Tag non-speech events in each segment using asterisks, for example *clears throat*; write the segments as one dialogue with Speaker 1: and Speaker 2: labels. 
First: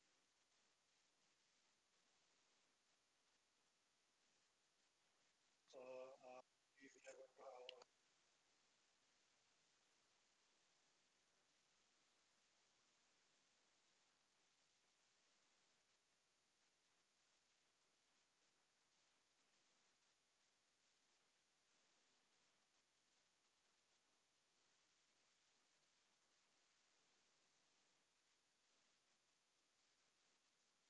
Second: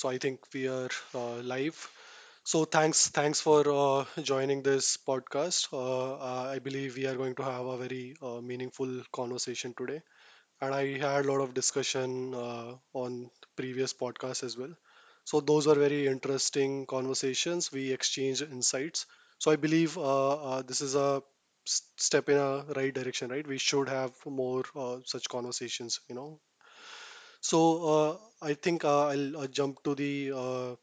Speaker 1: so I think we are live. So thanks for joining this podcast. I believe we are going to have a very meaningful conversation today, and I had a lot of discussion on previous podcasts as well. So those were very interesting conversations. We exchanged insights. So I believe this is a step in a right direction, right? We should have more such conversations, you know, so uh, I think I'll jump to the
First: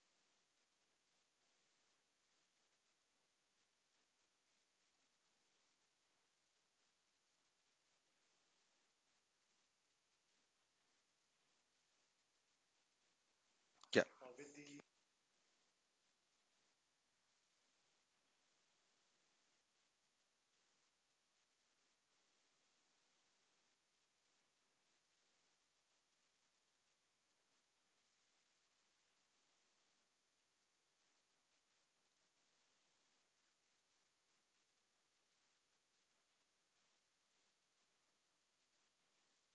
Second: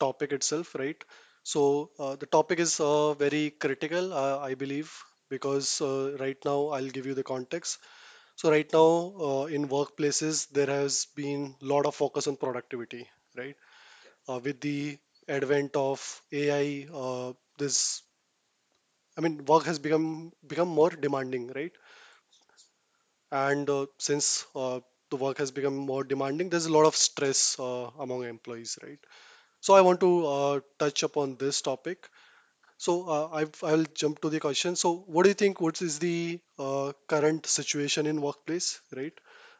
Speaker 1: topic itself, right? So the topic is very critical, I believe, because right now I'll give you the context. So right now in workplaces there has been lot of focus on productivity, right?
Speaker 2: Yeah.
Speaker 1: With the advent of AI, this I mean work has become more demanding, right? And since the work has become more demanding, there's a lot of stress among employees, right? So I want to touch upon this topic. So I'll jump to the question. So what do you think? What is the current situation in workplace, right?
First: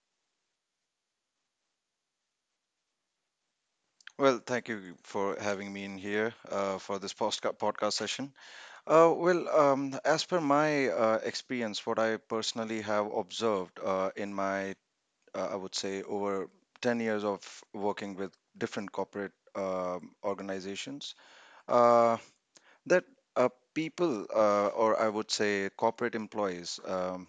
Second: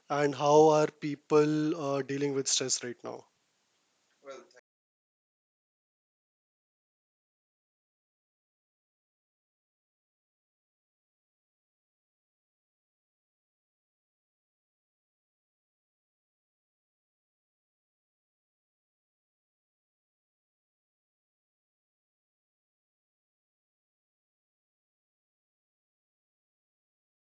Speaker 1: And how are people dealing with stress right now?
Speaker 2: Well, thank you for having me in here for this podcast session. Well, as per my experience, what I personally have observed in my, I would say, over 10 years of working with different corporate organizations, uh, that people, or I would say corporate employees,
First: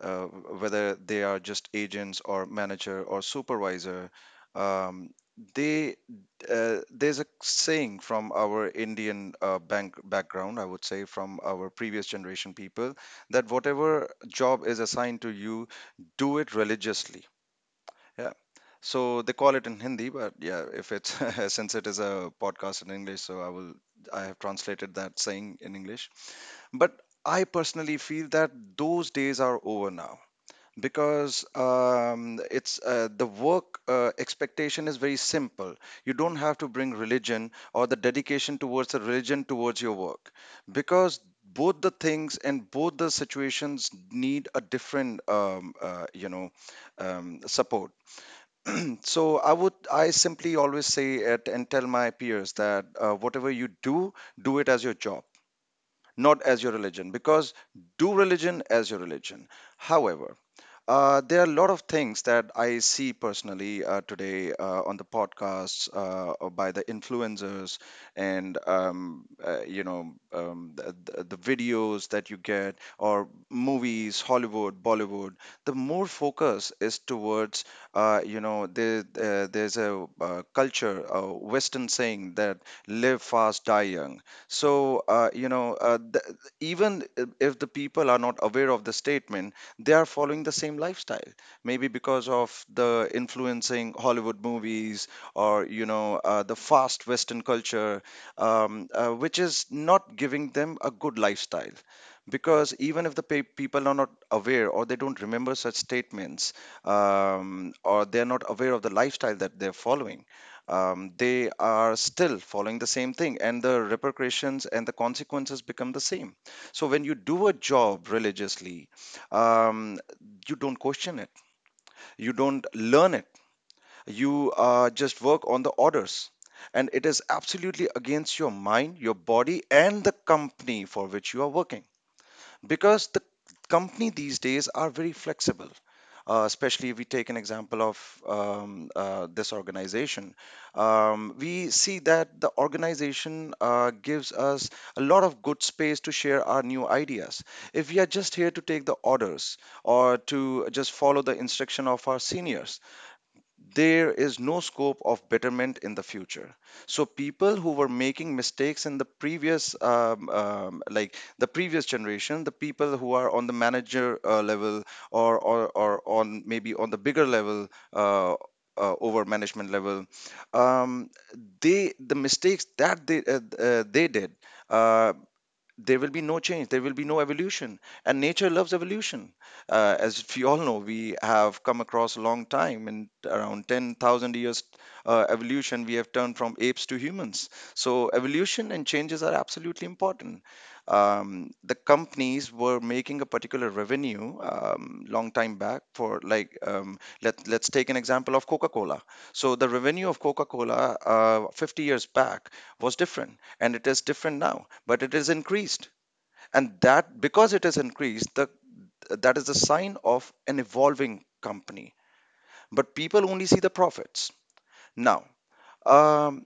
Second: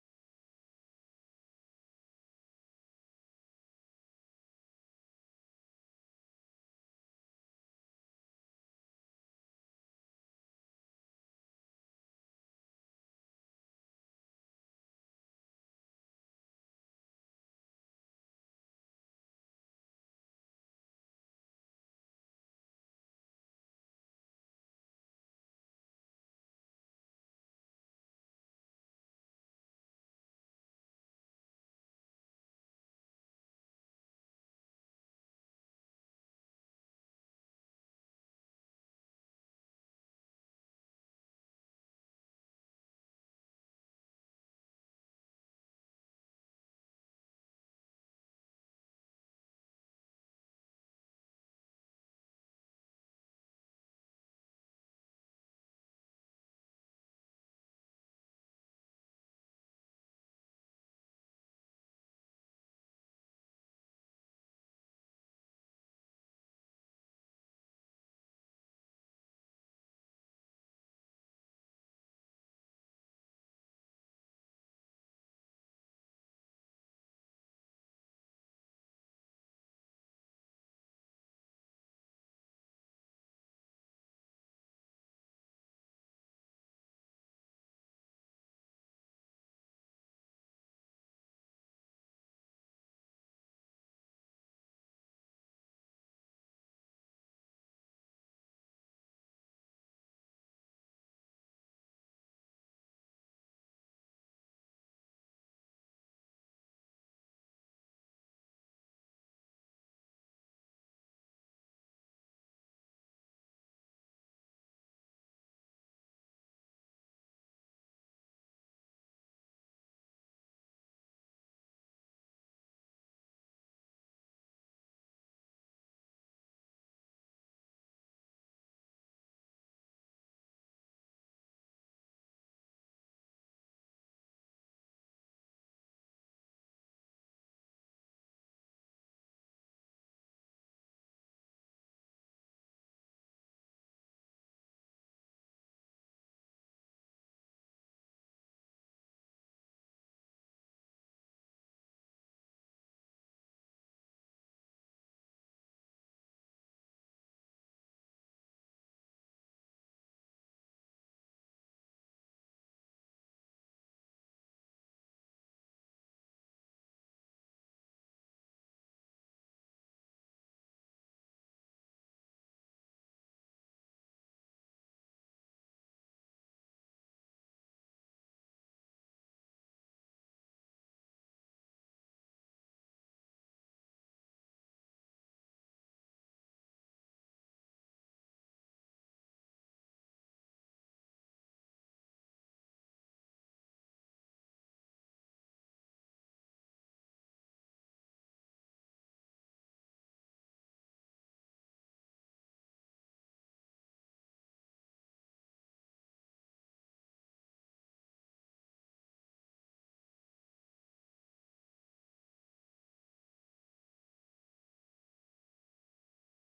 Speaker 2: uh, whether they are just agents or manager or supervisor, um, they there's a saying from our Indian bank background, I would say, from our previous generation people, that whatever job is assigned to you, do it religiously. Yeah. So they call it in Hindi, but yeah, if it's *laughs* since it is a podcast in English, so I have translated that saying in English. But I personally feel that those days are over now because it's the work expectation is very simple. You don't have to bring religion or the dedication towards the religion towards your work because both the things and both the situations need a different support. *clears throat* So I simply always say it and tell my peers that whatever you do, do it as your job, not as your religion, because do religion as your religion. However, there are a lot of things that I see personally today on the podcasts or by the influencers, and the videos that you get or movies, Hollywood, Bollywood. The more focus is towards there's a culture, a Western saying that live fast, die young. So even if the people are not aware of the statement, they are following the same lifestyle, maybe because of the influencing Hollywood movies, or the fast Western culture, which is not giving them a good lifestyle, because even if the people are not aware or they don't remember such statements, or they're not aware of the lifestyle that they're following, they are still following the same thing, and the repercussions and the consequences become the same. So when you do a job religiously, um, you don't question it, you don't learn it, you just work on the orders, and it is absolutely against your mind, your body, and the company for which you are working, because the company these days are very flexible. Especially if we take an example of this organization, we see that the organization gives us a lot of good space to share our new ideas. If we are just here to take the orders or to just follow the instruction of our seniors, there is no scope of betterment in the future. So people who were making mistakes in the previous like the previous generation, the people who are on the manager level, or on maybe on the bigger level, uh, over management level, um, they, the mistakes that they did, uh, there will be no change, there will be no evolution. And nature loves evolution. As we all know, we have come across a long time in around 10,000 years. Evolution, we have turned from apes to humans, so evolution and changes are absolutely important. The companies were making a particular revenue, long time back, for like let's take an example of Coca-Cola. So the revenue of Coca-Cola 50 years back was different, and it is different now, but it is increased. And that, because it is increased, that is the sign of an evolving company. But people only see the profits now. um,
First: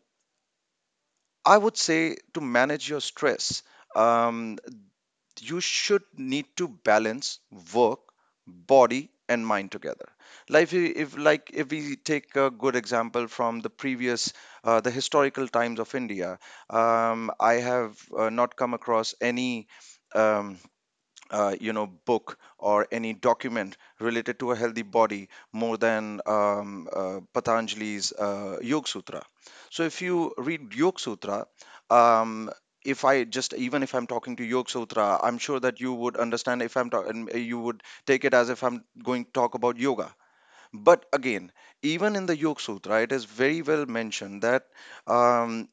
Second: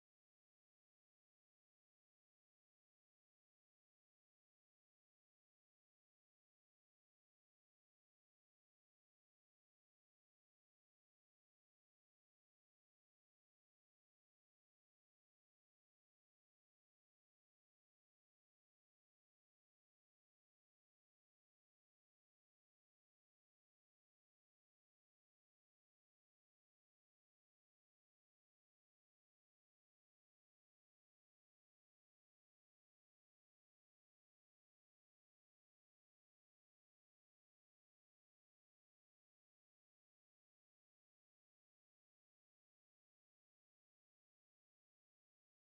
Speaker 2: I would say to manage your stress, um, you should need to balance work, body, and mind together. Like if we take a good example from the previous the historical times of India, I have not come across any um, book or any document related to a healthy body more than Patanjali's Yoga Sutra. So if you read Yoga Sutra, um, if I just, even if I'm talking to Yoga Sutra, I'm sure that you would understand if I'm talking. You would take it as if I'm going to talk about yoga. But again, even in the Yoga Sutra, it is very well mentioned that um,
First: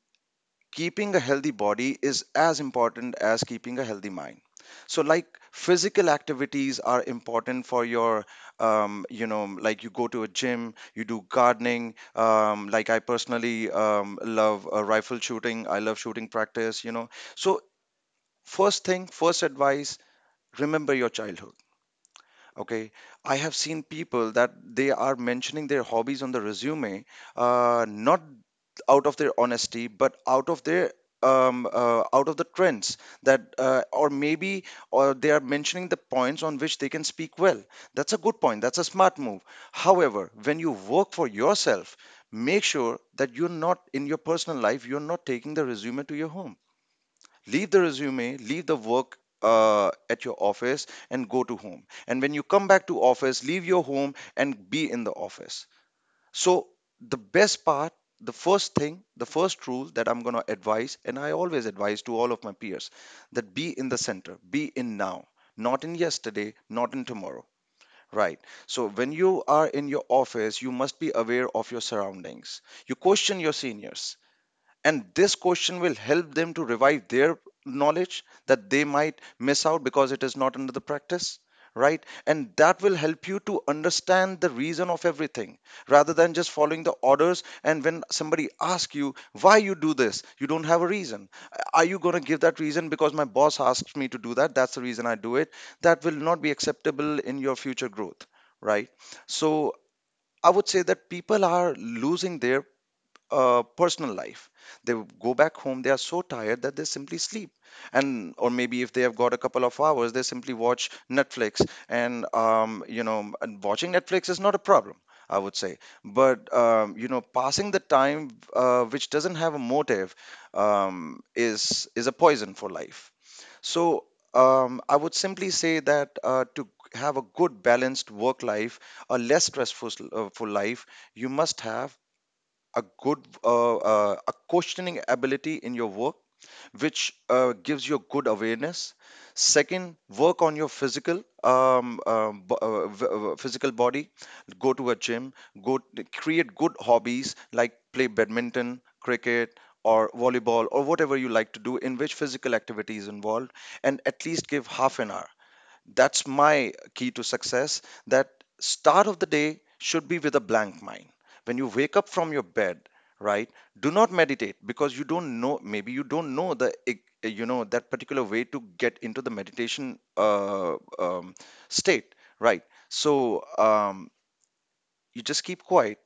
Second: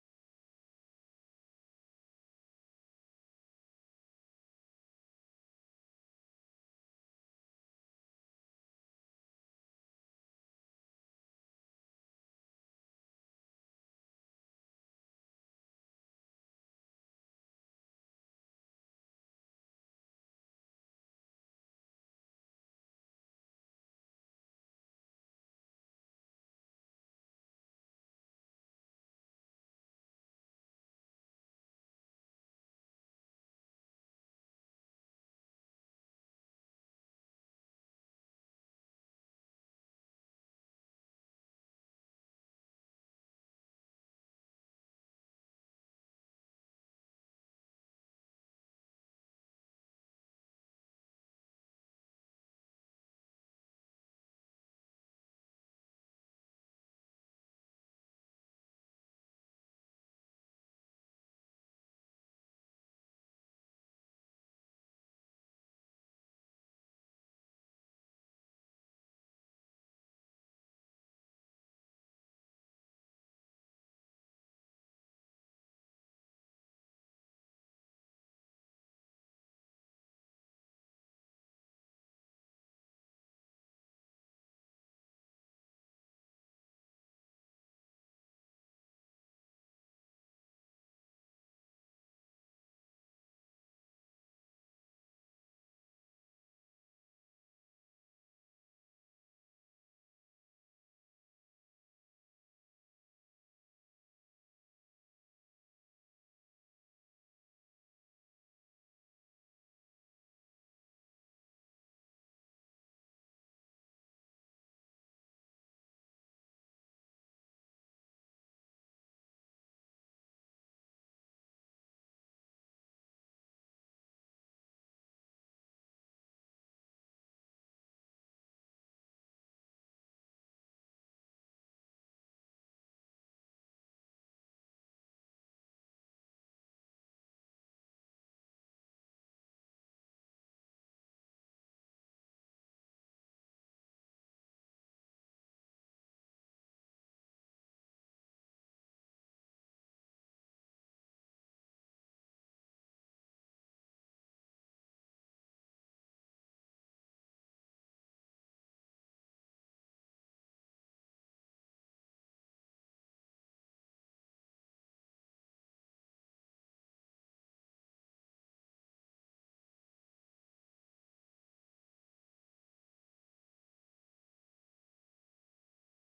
Speaker 2: keeping a healthy body is as important as keeping a healthy mind. So like, physical activities are important for your like you go to a gym, you do gardening, like I personally love rifle shooting. I love shooting practice, you know. So, first thing, first advice: remember your childhood. Okay, I have seen people that they are mentioning their hobbies on the resume, not out of their honesty, but out of their out of the trends, or maybe, or they are mentioning the points on which they can speak well. That's a good point. That's a smart move. However, when you work for yourself, make sure that you're not, in your personal life, you're not taking the resume to your home. Leave the resume, leave the work at your office and go to home, and when you come back to office, leave your home and be in the office. So, the best part, the first thing, the first rule that I'm going to advise, and I always advise to all of my peers, that be in the center, be in now, not in yesterday, not in tomorrow, right? So when you are in your office, you must be aware of your surroundings. You question your seniors, and this question will help them to revive their knowledge that they might miss out because it is not under the practice, right? And that will help you to understand the reason of everything, rather than just following the orders. And when somebody asks you why you do this, you don't have a reason. Are you going to give that reason because my boss asks me to do that, that's the reason I do it? That will not be acceptable in your future growth, right? So I would say that people are losing their personal life. They go back home, they are so tired that they simply sleep. And or maybe if they have got a couple of hours, they simply watch Netflix. And and watching Netflix is not a problem, I would say. But passing the time which doesn't have a motive is a poison for life. So I would simply say that to have a good balanced work life, a less stressful for life, you must have a good a questioning ability in your work, which gives you a good awareness. Second, work on your physical physical body. Go to a gym, create good hobbies like play badminton, cricket, or volleyball, or whatever you like to do in which physical activity is involved, and at least give half an hour. That's my key to success. That start of the day should be with a blank mind. When you wake up from your bed, right? Do not meditate because you don't know. Maybe you don't know the you know, that particular way to get into the meditation state, right? So you just keep quiet.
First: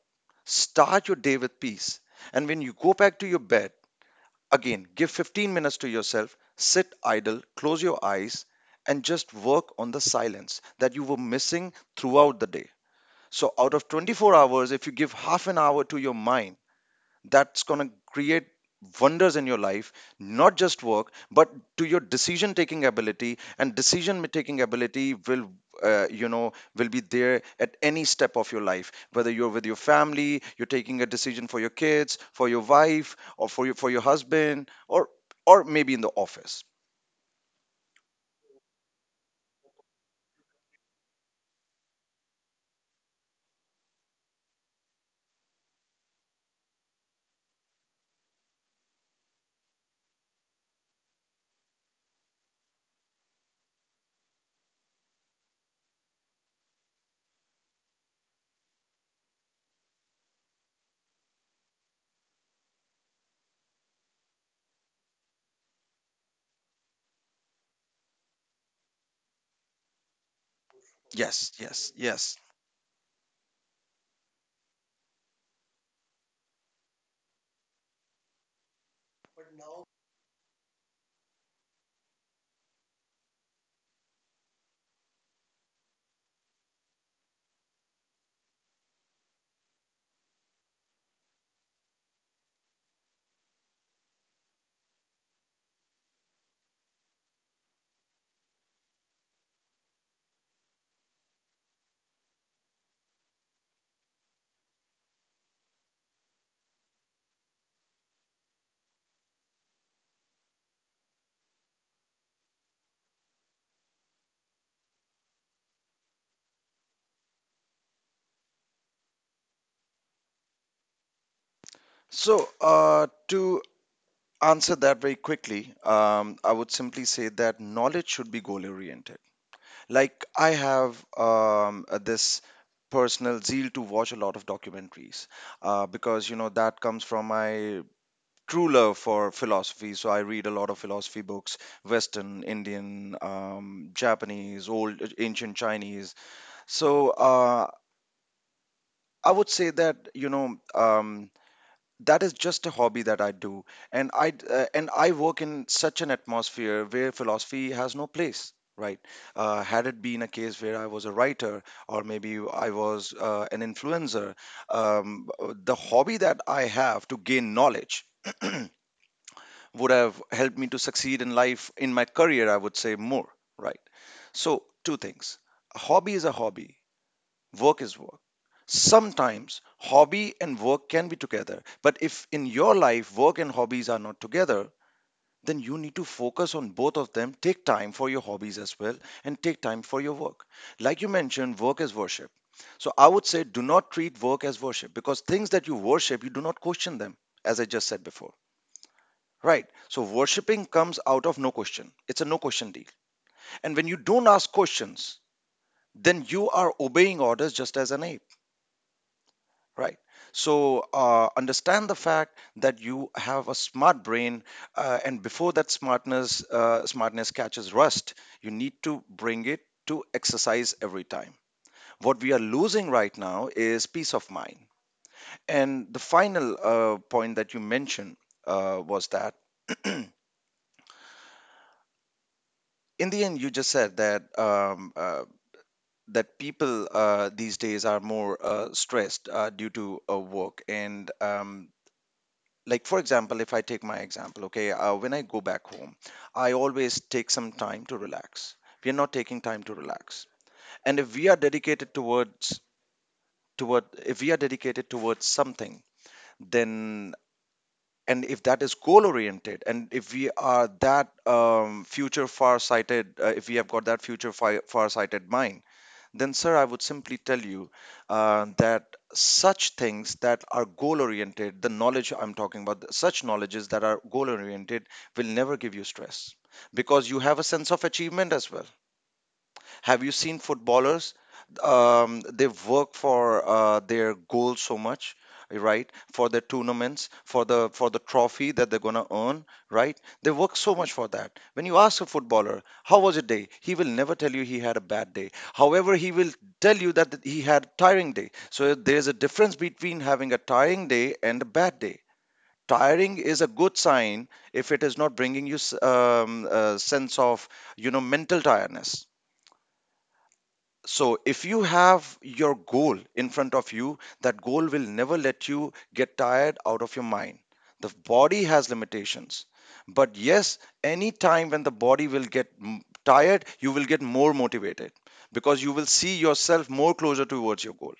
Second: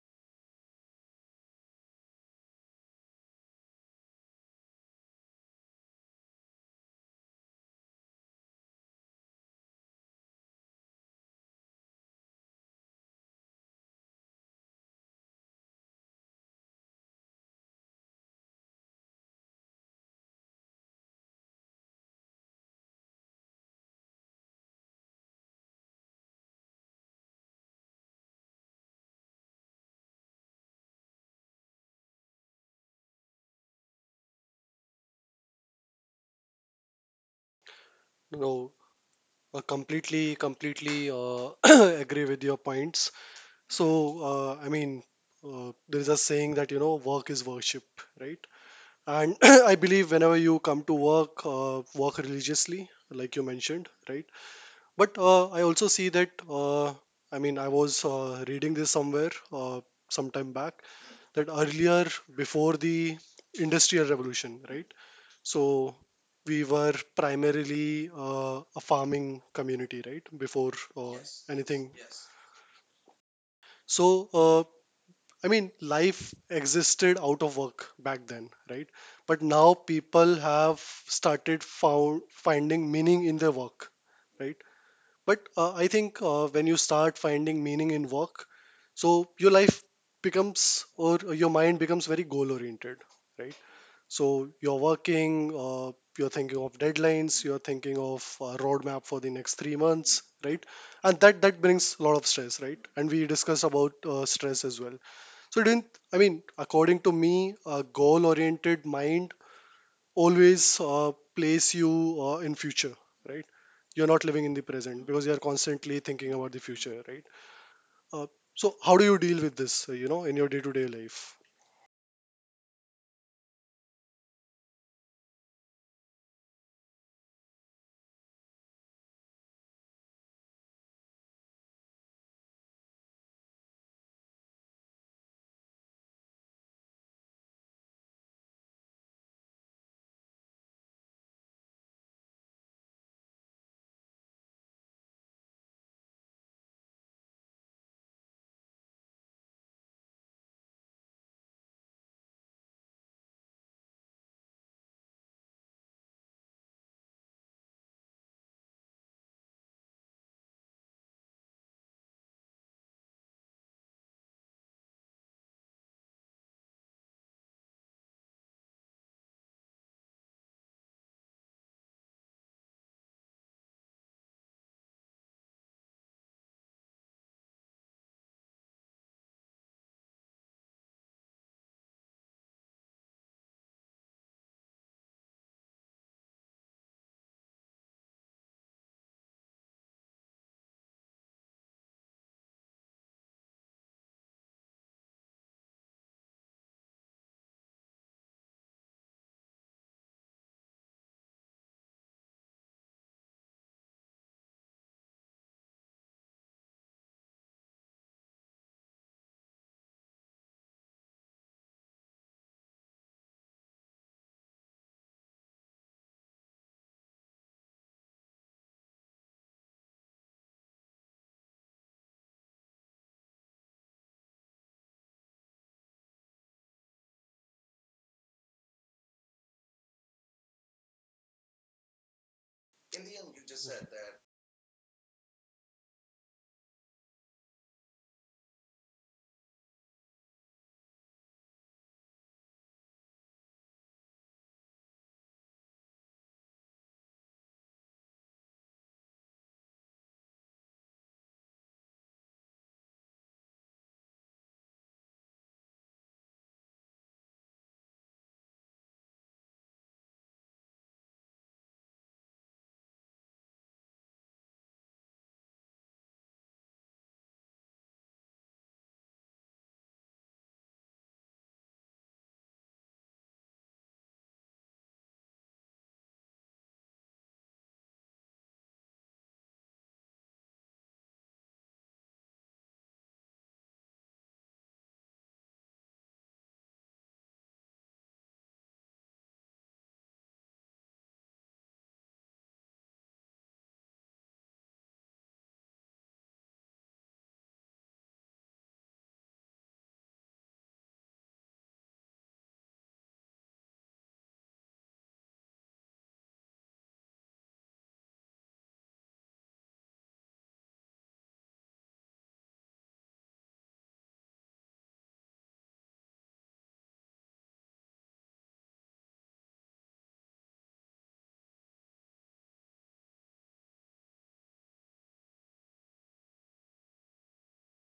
Speaker 2: Start your day with peace, and when you go back to your bed, again, give 15 minutes to yourself, sit idle, close your eyes, and just work on the silence that you were missing throughout the day. So, out of 24 hours, if you give half an hour to your mind, that's going to create wonders in your life, not just work, but to your decision taking ability. And decision taking ability will will be there at any step of your life, whether you're with your family, you're taking a decision for your kids, for your wife, or for your, for your husband, or maybe in the office.
Speaker 1: No, completely *clears throat* agree with your points. So I mean, there is a saying that you know work is worship, right? And *clears throat* I believe whenever you come to work, work religiously, like you mentioned, right? But I also see that, I mean, I was reading this somewhere some time back that earlier, before the Industrial Revolution, right? So we were primarily a farming community, right? Before
Speaker 2: Yes,
Speaker 1: Yes.
Speaker 2: yes,
Speaker 1: anything.
Speaker 2: yes.
Speaker 1: Yes. So, I mean, life existed out of work back then, right? But now people have started finding meaning in their work, right? But I think when you start finding meaning in work, so your life becomes or your mind becomes very goal oriented, right? So you're working, you're thinking of deadlines, you're thinking of a roadmap for the next 3 months, right? And that brings a lot of stress, right? And we discussed about stress as well. So didn't I mean, according to me, a goal oriented mind always place you in future, right? You're not living in the present because you're constantly thinking about the future, right? Uh, so how do you deal with this, you know, in your day-to-day life?
Speaker 2: So to answer that very quickly, I would simply say that knowledge should be goal oriented. Like I have this personal zeal to watch a lot of documentaries, because you know that comes from my true love for philosophy. So I read a lot of philosophy books, Western, Indian, Japanese, old, ancient Chinese. So I would say that, you know, that is just a hobby that I do, and and I work in such an atmosphere where philosophy has no place. Right? Had it been a case where I was a writer or maybe I was an influencer, um, the hobby that I have to gain knowledge *clears throat* would have helped me to succeed in life, in my career, I would say more. Right? So, two things: a hobby is a hobby, work is work. Sometimes hobby and work can be together, but if in your life work and hobbies are not together, then you need to focus on both of them. Take time for your hobbies as well and take time for your work. Like you mentioned, work is worship. So I would say do not treat work as worship because things that you worship, you do not question them, as I just said before. Right. So worshipping comes out of no question. It's a no question deal. And when you don't ask questions, then you are obeying orders just as an ape. Right. So understand the fact that you have a smart brain, and before that smartness smartness catches rust, you need to bring it to exercise every time. What we are losing right now is peace of mind. And the final point that you mentioned was that *clears throat* in the end, you just said that that people these days are more stressed due to work, and like for example if I take my example, okay, when I go back home I always take some time to relax. We are not taking time to relax, and if we are dedicated toward if we are dedicated towards something, then, and if that is goal oriented and if we are that future far sighted, if we have got that future far sighted mind, then sir I would simply tell you that such things that are goal oriented, the knowledge I'm talking about, such knowledges that are goal oriented will never give you stress because you have a sense of achievement as well. Have you seen footballers? They work for their goals so much, right? For their tournaments, for the trophy that they're gonna earn, right? They work so much for that. When you ask a footballer, how was your day? He will never tell you he had a bad day. However, he will tell you that he had a tiring day. So there's a difference between having a tiring day and a bad day. Tiring is a good sign if it is not bringing you a sense of, mental tiredness. So, if you have your goal in front of you, that goal will never let you get tired out of your mind. The body has limitations. But yes, any time when the body will get tired, you will get more motivated because you will see yourself more closer towards your goal.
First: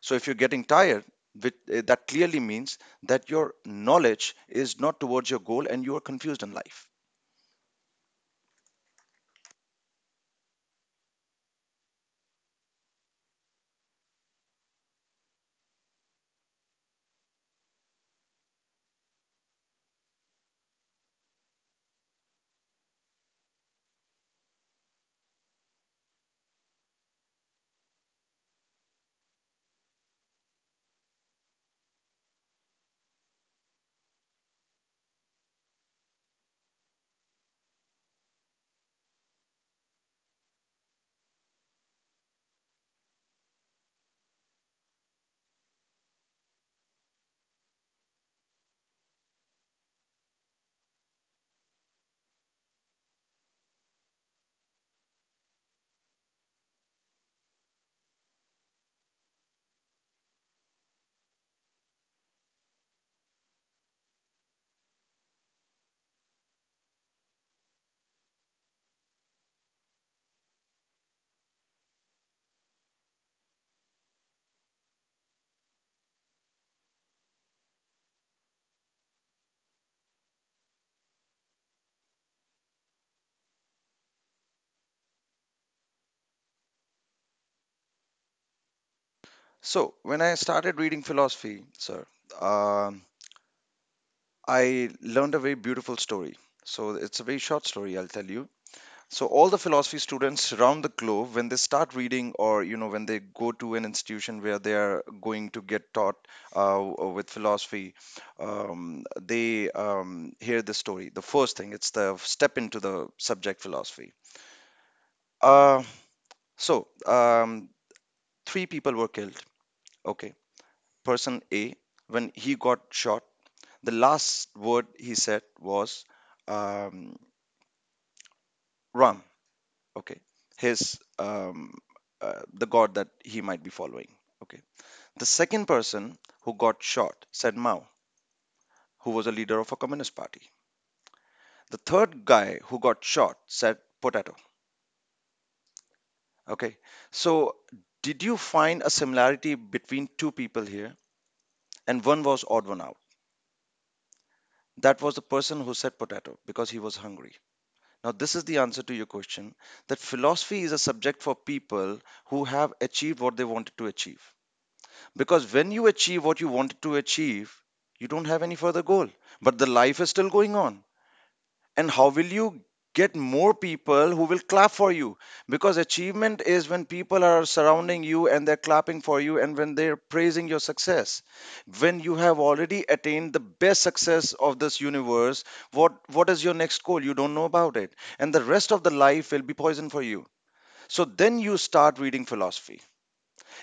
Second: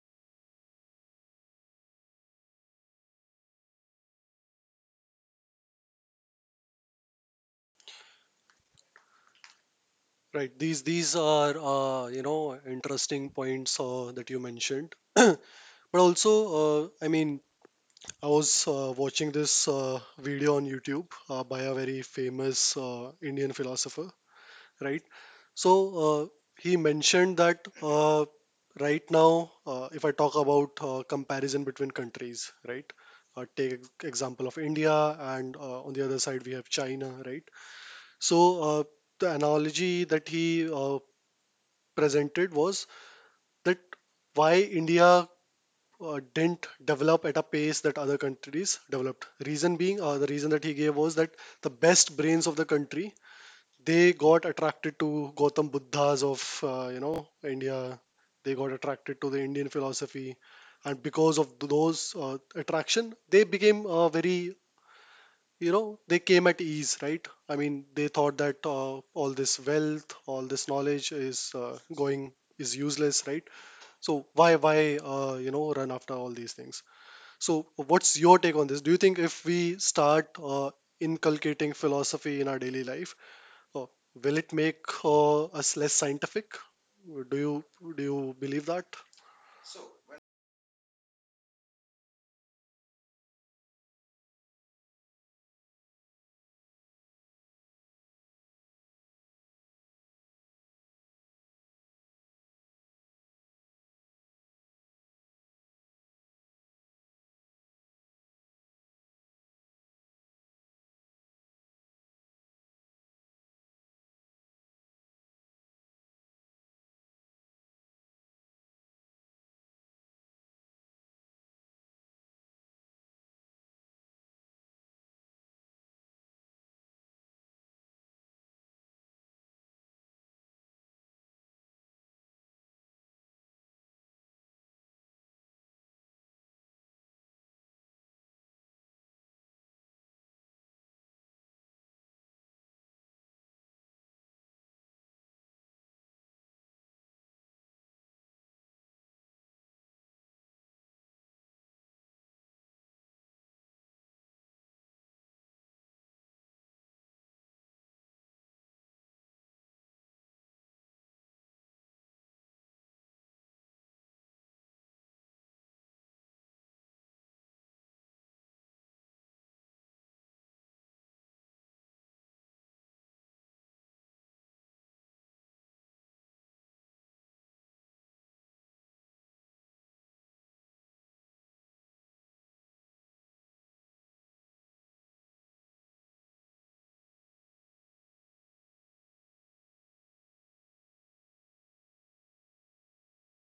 Speaker 2: So, if you're getting tired, that clearly means that your knowledge is not towards your goal and you are confused in life.
Speaker 1: Right, these are you know interesting points that you mentioned, *clears throat* but also I mean I was watching this video on YouTube by a very famous Indian philosopher, right? So uh, he mentioned that right now, if I talk about comparison between countries, right? Take example of India, and on the other side we have China, right? So the analogy that he presented was that why India didn't develop at a pace that other countries developed. Reason being, the reason that he gave was that the best brains of the country, they got attracted to Gautam Buddhas of you know India. They got attracted to the Indian philosophy, and because of those attraction, they became very you know they came at ease, right? I mean, they thought that all this wealth, all this knowledge is going is useless, right? So why you know run after all these things? So what's your take on this? Do you think if we start inculcating philosophy in our daily life? Oh, will it make us less scientific? Do you do you believe that?
Speaker 2: So, when I started reading philosophy, sir, um I learned a very beautiful story. So it's a very short story, I'll tell you. So all the philosophy students around the globe, when they start reading, or when they go to an institution where they are going to get taught with philosophy, they hear this story. The first thing, it's the step into the subject philosophy. Uh, so um, Three people were killed. Okay, person A, when he got shot, the last word he said was um, Ram. Okay. his The god that he might be following. Okay. The second person who got shot said Mao, who was a leader of a communist party. The third guy who got shot said potato. Okay. So did you find a similarity between two people here and one was odd one out? That was the person who said potato because he was hungry. Now this is the answer to your question, that philosophy is a subject for people who have achieved what they wanted to achieve. Because when you achieve what you wanted to achieve, you don't have any further goal. But the life is still going on. And how will you get more people who will clap for you? Because achievement is when people are surrounding you and they're clapping for you and when they're praising your success. When you have already attained the best success of this universe, what is your next goal? You don't know about it. And the rest of the life will be poison for you. So then you start reading philosophy.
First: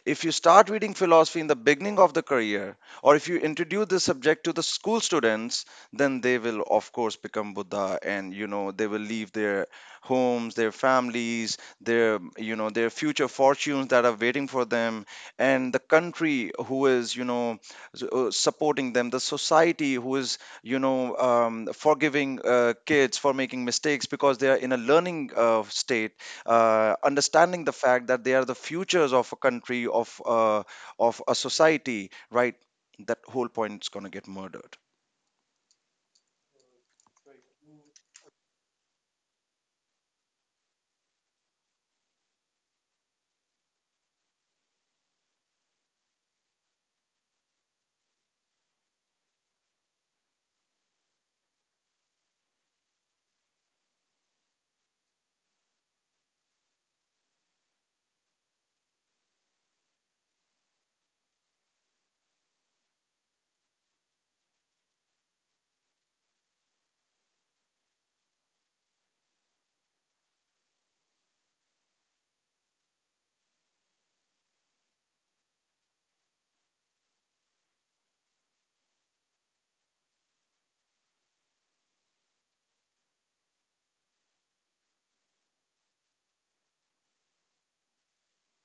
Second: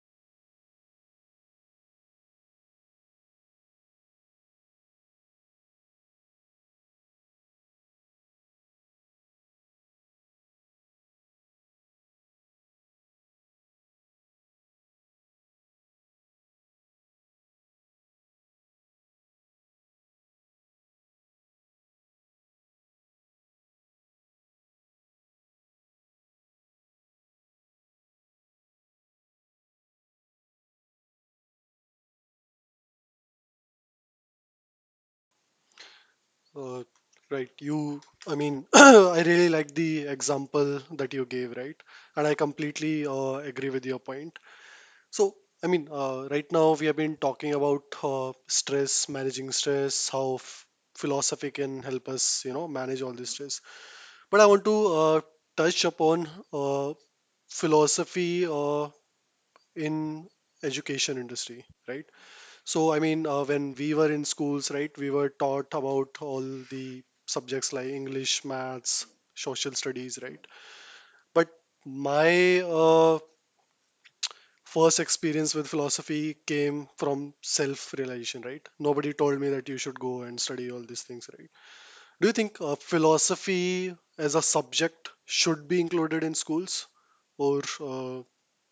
Speaker 2: If you start reading philosophy in the beginning of the career, or if you introduce this subject to the school students, then they will, of course, become Buddha, and they will leave their homes, their families, their their future fortunes that are waiting for them, and the country who is supporting them, the society who is forgiving kids for making mistakes because they are in a learning state, understanding the fact that they are the futures of a country of a society, right? That whole point is going to get murdered.
Speaker 1: Uh, right. You. I mean, *coughs* *clears throat* I really like the example that you gave, right? And I completely agree with your point. So, I mean, right now we have been talking about stress, managing stress, how philosophy can help us, you know, manage all this stress. But I want to touch upon philosophy in education industry, right? So, I mean, when we were in schools, right, we were taught about all the subjects like English, maths, social studies, right? But my first experience with philosophy came from self-realization, right? Nobody told me that you should go and study all these things, right? Do you think philosophy as a subject should be included in schools? Or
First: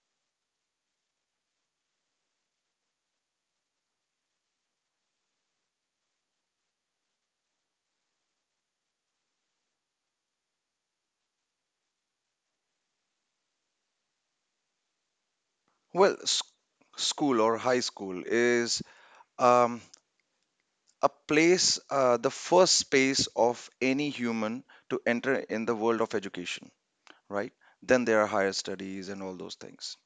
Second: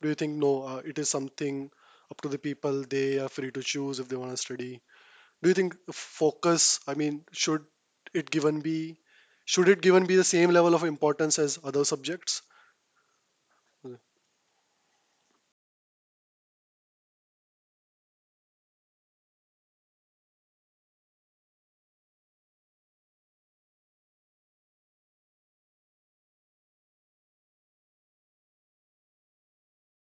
Speaker 1: do you think no, it is something up to the people, they are free to choose if they want to study? Do you think focus I mean should it given be should it given be the same level of importance as other subjects? Mm,
Speaker 2: well s- School or high school is, um, a place, the first space of any human to enter in the world of education, right? Then there are higher studies and all those things.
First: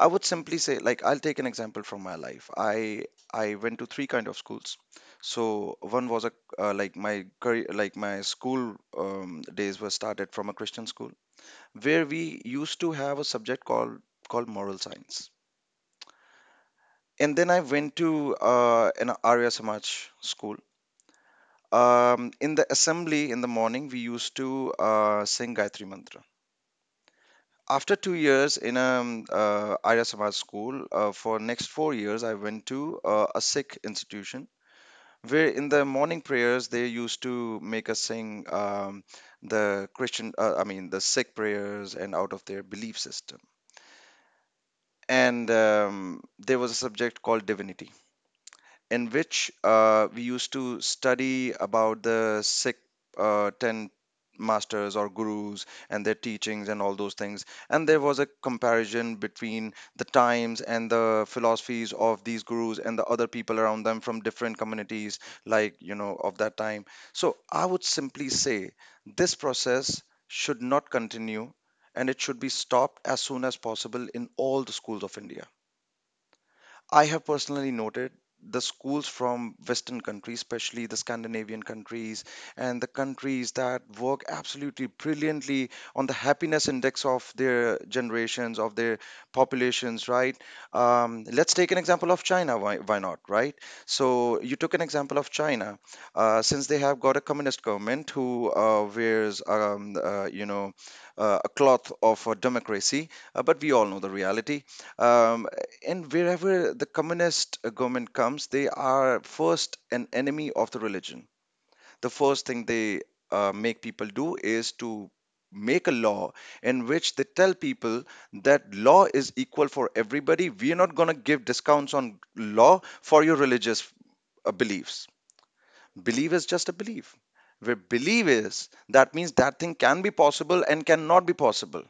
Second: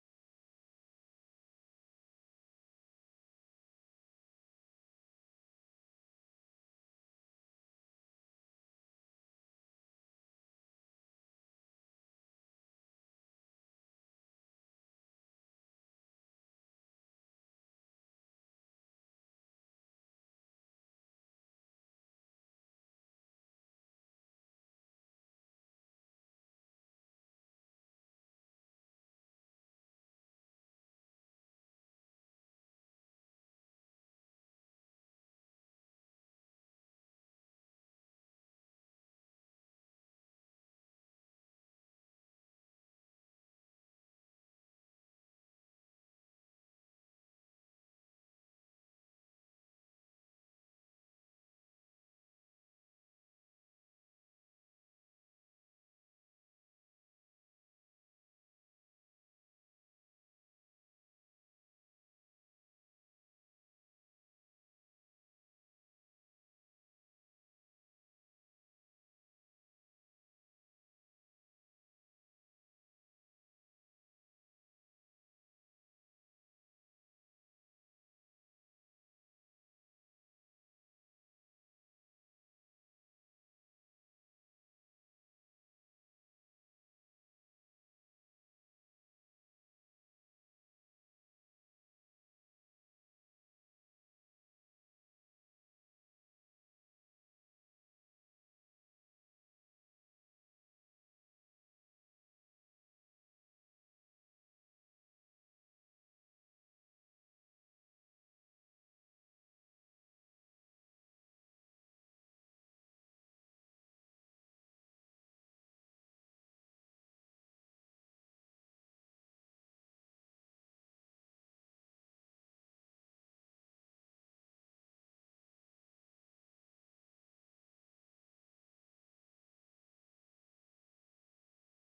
Speaker 2: I would simply say, like, I'll take an example from my life. I went to three kind of schools. So one was a like my like my school days were started from a Christian school where we used to have a subject called moral science. And then I went to an Arya Samaj school. In the assembly in the morning, we used to sing Gayatri Mantra. After 2 years in a Arya Samaj school, for next 4 years, I went to a Sikh institution where in the morning prayers they used to make us sing the Christian, I mean the Sikh prayers and out of their belief system. And there was a subject called divinity in which we used to study about the Sikh 10 masters or gurus and their teachings and all those things. And there was a comparison between the times and the philosophies of these gurus and the other people around them from different communities, like, you know, of that time. So I would simply say this process should not continue and it should be stopped as soon as possible in all the schools of India. I have personally noted the schools from Western countries, especially the Scandinavian countries and the countries that work absolutely brilliantly on the happiness index of their generations, of their populations, right? Let's take an example of China, why not, right? So you took an example of China. Since they have got a communist government who wears, a cloth of democracy, but we all know the reality. Um, and wherever the communist government comes, they are first an enemy of the religion. The first thing they make people do is to make a law in which they tell people that law is equal for everybody. We are not going to give discounts on law for your religious beliefs. Belief is just a belief. Where belief is, that means that thing can be possible and cannot be possible.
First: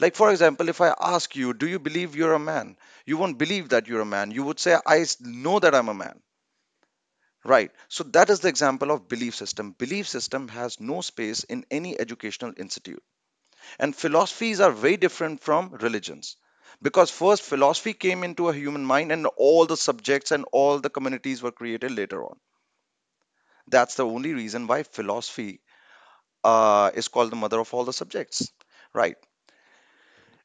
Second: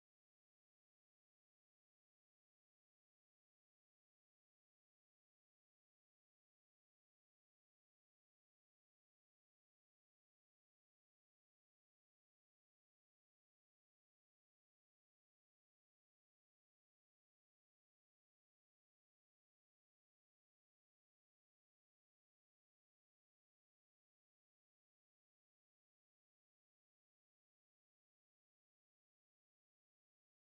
Speaker 2: Like, for example, if I ask you, do you believe you're a man? You won't believe that you're a man. You would say, know that I'm a man. Right. So that is the example of belief system. Belief system has no space in any educational institute. And philosophies are very different from religions. Because first, philosophy came into a human mind, and all the subjects and all the communities were created later on. That's the only reason why philosophy is called the mother of all the subjects, right?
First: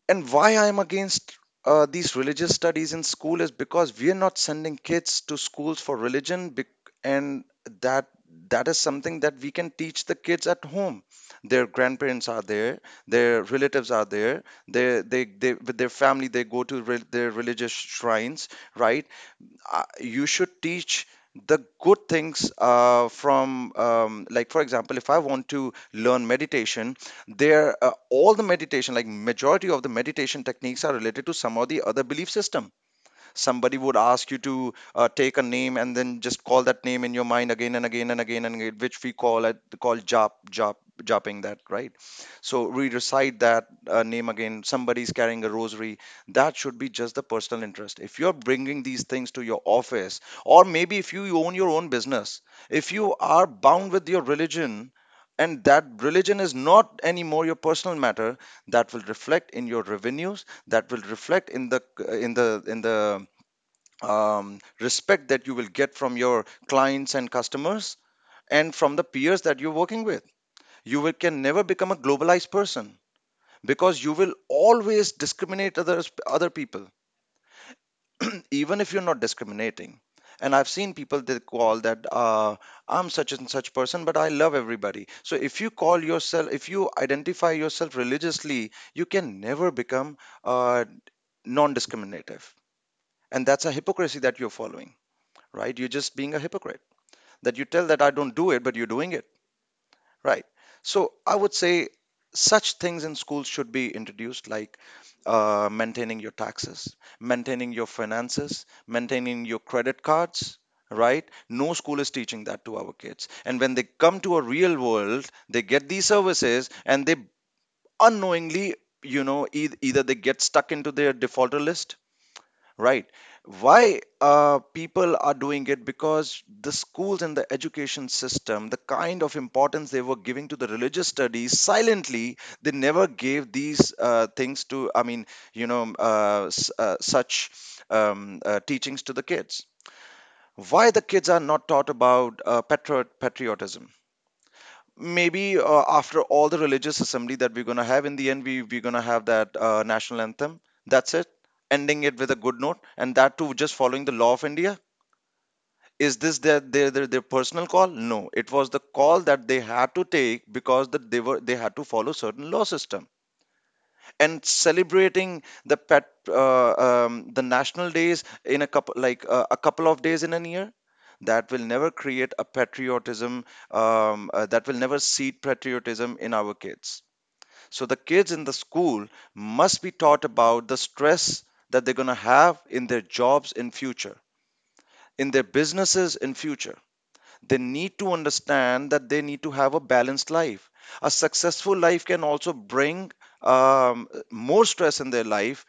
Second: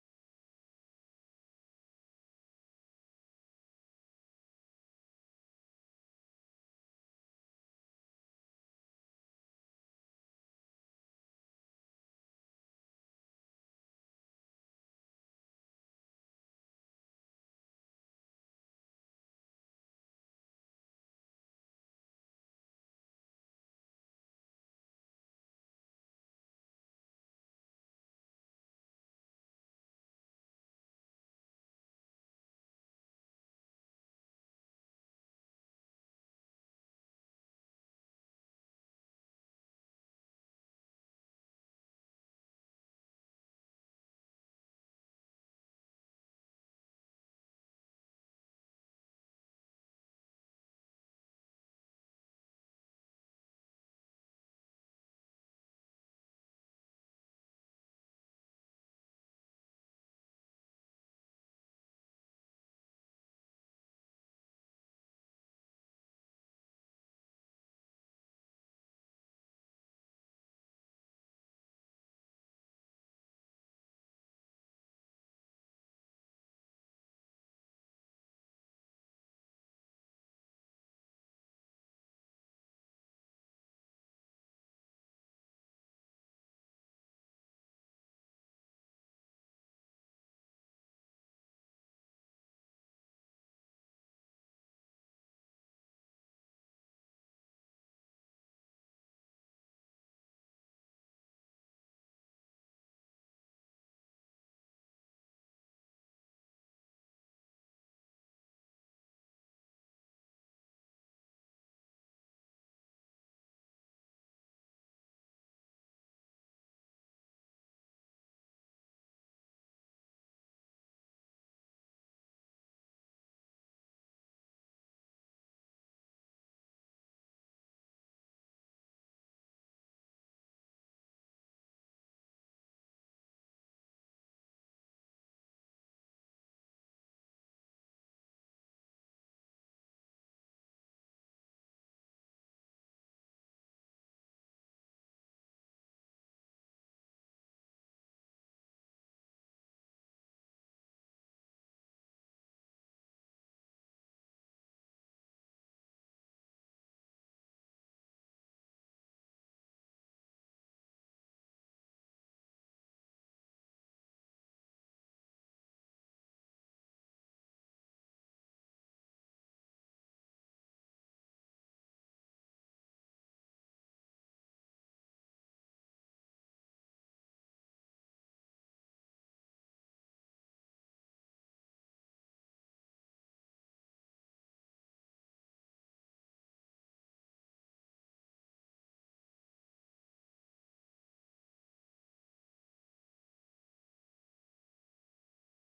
Speaker 2: And why I am against these religious studies in school is because we are not sending kids to schools for religion, bec- and that that is something that we can teach the kids at home. Their grandparents are there, their relatives are there, they with their family they go to their religious shrines, right? You should teach the good things, from like, for example, if I want to learn meditation, there all the meditation, like, majority of the meditation techniques are related to some or the other belief system. Somebody would ask you to take a name and then just call that name in your mind again and again and again and again, which we call at call jap japping, that right? So we recite that name again. Somebody's carrying a rosary. That should be just the personal interest. If you're bringing these things to your office, or maybe if you own your own business, if you are bound with your religion and that religion is not anymore your personal matter, that will reflect in your revenues, that will reflect in the respect that you will get from your clients and customers, and from the peers that you're working with. You will, can never become a globalized person, because you will always discriminate others, other people, *clears throat* even if you're not discriminating. And I've seen people that call that, I'm such and such person, but I love everybody. So if you call yourself, if you identify yourself religiously, you can never become uh, non-discriminative, and that's a hypocrisy that you're following, right? You're just being a hypocrite, that you tell that I don't do it, but you're doing it, right? So I would say such things in schools should be introduced, like maintaining your taxes, maintaining your finances, maintaining your credit cards, right? No school is teaching that to our kids. And when they come to a real world, they get these services and they, unknowingly, e- either they get stuck into their defaulter list. Right. Why people are doing it? Because the schools and the education system, the kind of importance they were giving to the religious studies silently, they never gave these things to, I mean, such teachings to the kids. Why the kids are not taught about patriotism? Maybe after all the religious assembly that we're going to have, in the end we're going to have that national anthem, that's it, ending it with a good note, and that too just following the law of India. Is this their their personal call? No, it was the call that they had to take, because that they had to follow certain law system. And celebrating the pet the national days in a couple, like a couple of days in a year, that will never create a patriotism. That will never seed patriotism in our kids. So the kids in the school must be taught about the stress that they're going to have in their jobs in future, in their businesses in future. They need to understand that they need to have a balanced life. A successful life can also bring more stress in their life,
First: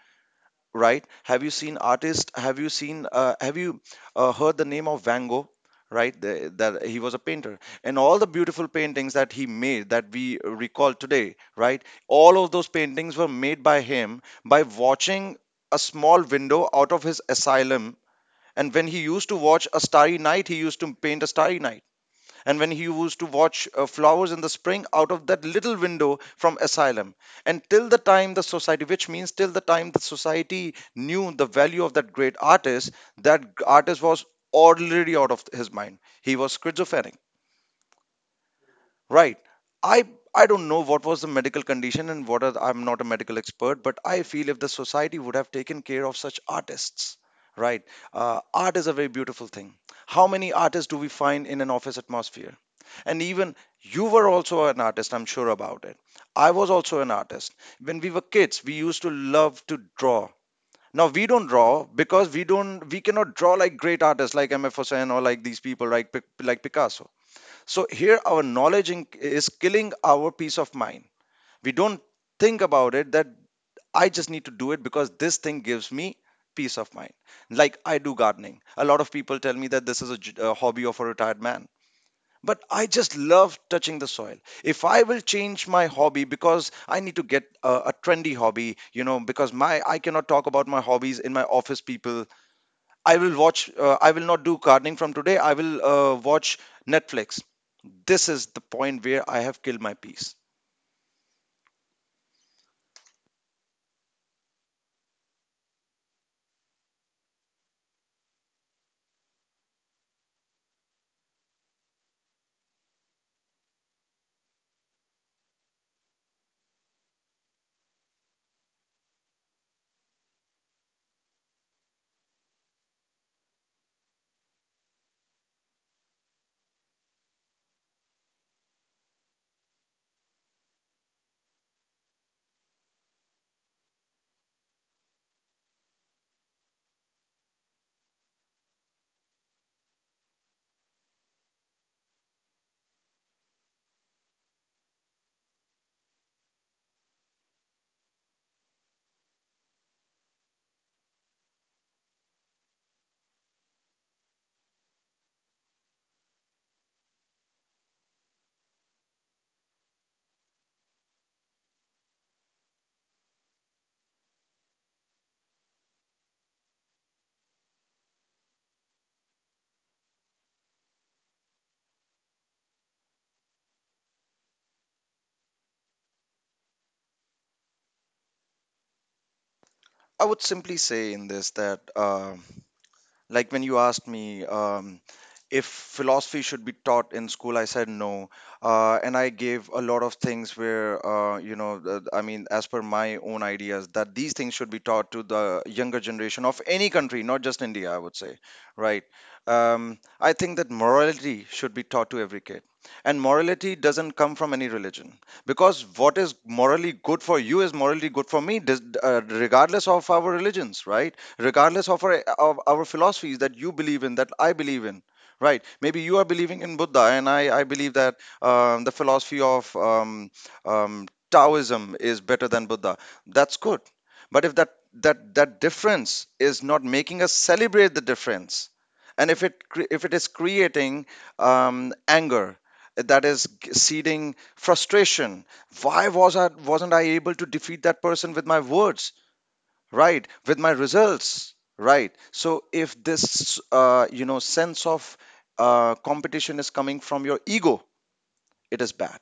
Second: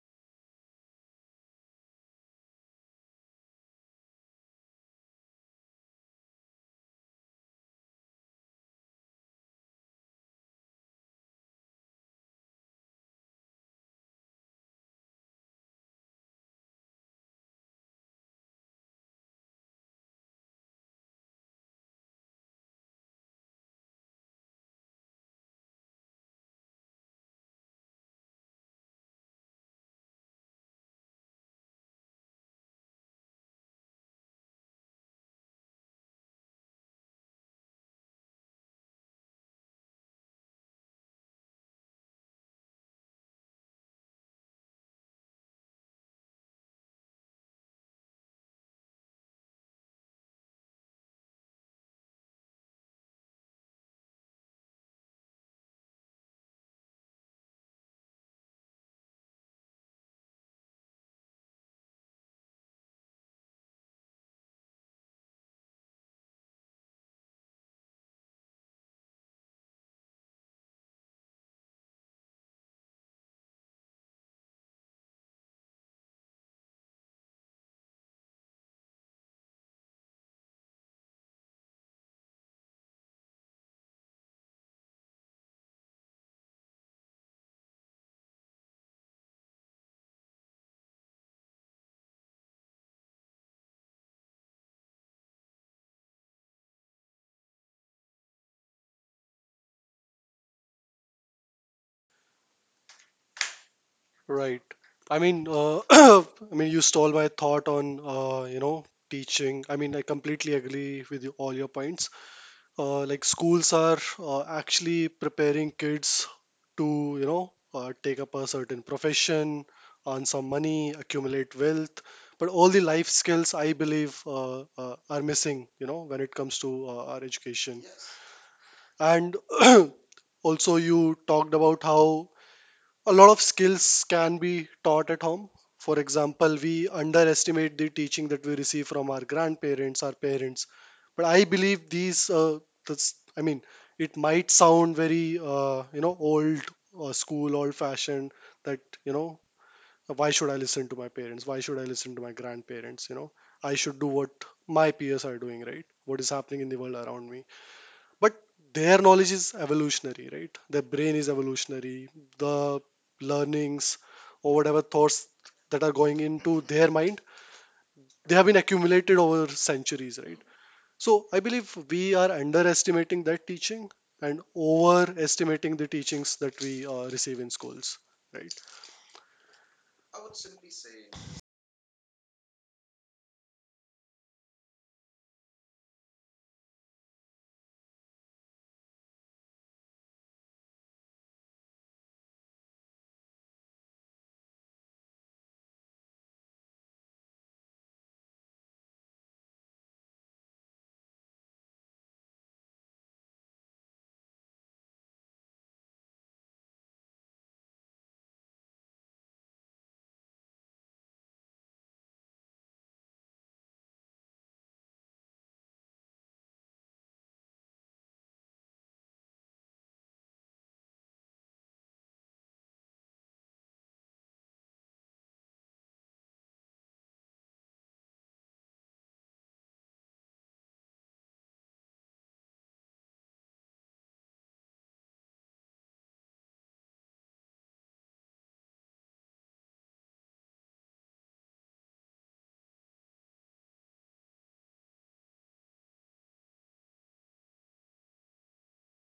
Speaker 2: right? Have you seen artists? Have you seen? Have you heard the name of Van Gogh? Right, that he was a painter, and all the beautiful paintings that he made that we recall today, right? All of those paintings were made by him by watching a small window out of his asylum. And when he used to watch a starry night, he used to paint a starry night. And when he used to watch flowers in the spring out of that little window from asylum, and till the time the society, which means till the time the society knew the value of that great artist, that artist was already out of his mind. He was schizophrenic, right? i I don't know what was the medical condition and what are, I'm not a medical expert, but I feel if the society would have taken care of such artists, right? uh, Art is a very beautiful thing. How many artists do we find in an office atmosphere? And even you were also an artist, I'm sure about it. I was also an artist. When we were kids we used to love to draw. Now we don't draw, because we cannot draw like great artists like MF Hussain, or like these people, like like Picasso. So here our knowledge is killing our peace of mind. We don't think about it, that I just need to do it because this thing gives me peace of mind. Like, I do gardening. A lot of people tell me that this is a, a hobby of a retired man, but I just love touching the soil. If I will change my hobby because I need to get a trendy hobby, you know, because my, I cannot talk about my hobbies in my office people, I will watch. I will not do gardening from today. I will watch Netflix. This is the point where I have killed my peace.
Speaker 1: right, I mean *coughs* *clears throat* I mean you stole my thought on you know teaching. I mean I completely agree with you, all your points. Like schools are actually preparing kids to you know take up a certain profession, earn some money, accumulate wealth, but all the life skills I believe are missing, you know, when it comes to our education. And *clears throat* also you talked about how a lot of skills can be taught at home. For example, we underestimate the teaching that we receive from our grandparents, our parents. But I believe these, this, I mean, it might sound very, you know, old school, old fashioned that, you know, why should I listen to my parents? Why should I listen to my grandparents? You know, I should do what my peers are doing, right? What is happening in the world around me, but their knowledge is evolutionary, right? Their brain is evolutionary. The learnings or whatever thoughts that are going into their mind, they have been accumulated over centuries, right? So I believe we are underestimating that teaching and overestimating the teachings that we receive in schools, right?
Speaker 2: I would simply say in this that. Like when you asked me if philosophy should be taught in school, I said no. And I gave a lot of things where, I mean, as per my own ideas, that these things should be taught to the younger generation of any country, not just India, I would say, right? I think that morality should be taught to every kid. And morality doesn't come from any religion, because what is morally good for you is morally good for me, regardless of our religions, right? Regardless of our, of our philosophies that you believe in, that I believe in. Right? Maybe you are believing in Buddha, and I believe that the philosophy of Taoism is better than Buddha. That's good. But if that difference is not making us celebrate the difference, and if if it is creating anger, that is seeding frustration. Why was I wasn't I able to defeat that person with my words, right? With my results, right? So if this, sense of competition is coming from your ego, it is bad.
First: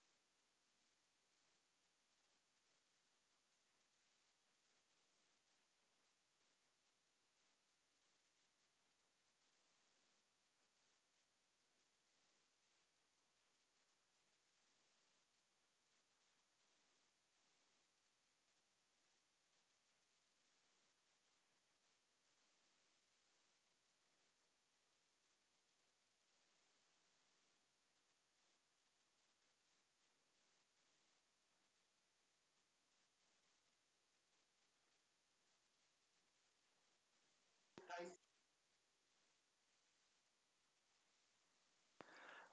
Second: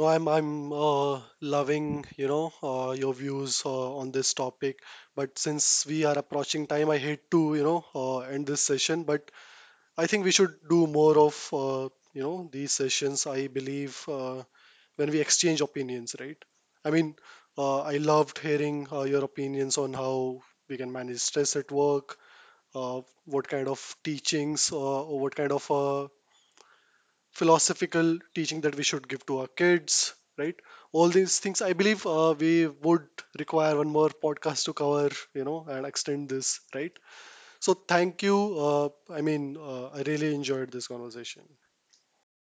Speaker 1: No i'm i'm uh, loving you know your views on this topic, but since we are approaching time, I hate to you know end this session, but I think we should do more of you know these sessions. I believe when we exchange opinions, right? I mean, I loved hearing your opinions on how we can manage stress at work, what kind of teachings or what kind of philosophical teaching that we should give to our kids, right? All these things. I believe we would require one more podcast to cover, you know, and extend this, right? So thank you. I mean, I really enjoyed this conversation.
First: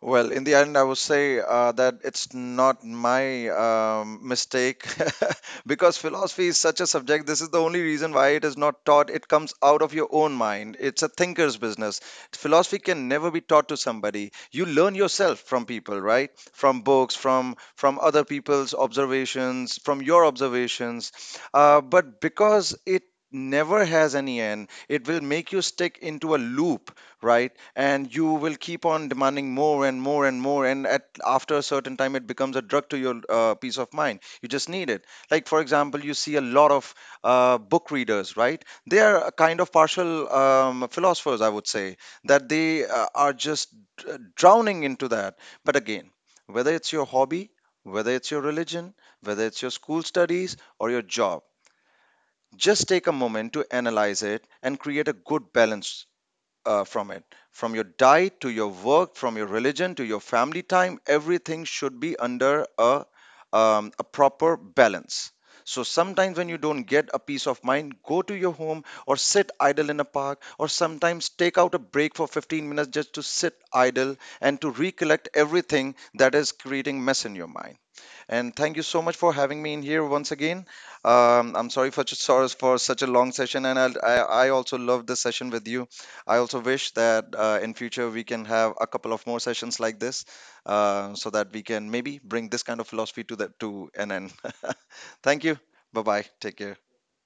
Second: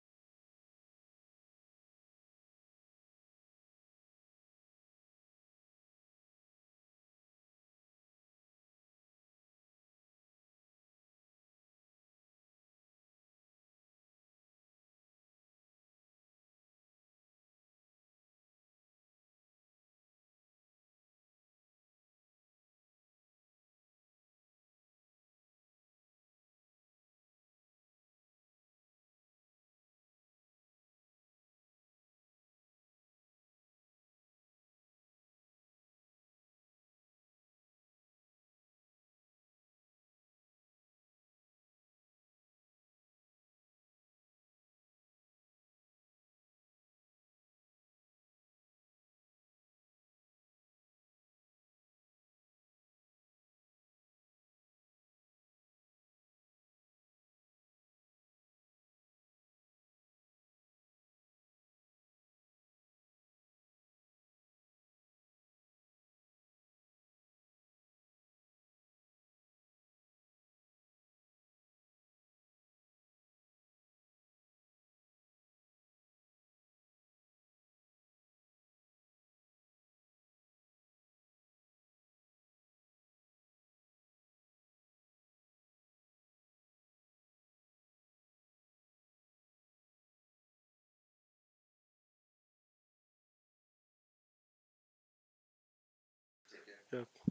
Speaker 2: Well, in the end, I would say that it's not my mistake, *laughs* because philosophy is such a subject. This is the only reason why it is not taught. It comes out of your own mind. It's a thinker's business. Philosophy can never be taught to somebody. You learn yourself from people, right? From books, from other people's observations, from your observations. But because it never has any end, it will make you stick into a loop, right? And you will keep on demanding more and more and more, and at after a certain time it becomes a drug to your peace of mind. You just need it. Like, for example, you see a lot of book readers, right? They are a kind of partial philosophers, I would say, that they are just drowning into that. But again, whether it's your hobby, whether it's your religion, whether it's your school studies or your job, just take a moment to analyze it and create a good balance from it. From your diet to your work, from your religion to your family time, everything should be under a proper balance. So sometimes when you don't get a peace of mind, go to your home or sit idle in a park, or sometimes take out a break for 15 minutes just to sit idle and to recollect everything that is creating mess in your mind. And thank you so much for having me in here once again. I'm sorry for, sorry for such a long session, and I also love this session with you. I also wish that in future we can have a couple of more sessions like this, so that we can maybe bring this kind of philosophy to the to an end. *laughs* Thank you. Bye bye. Take care.
Speaker 1: Yeah.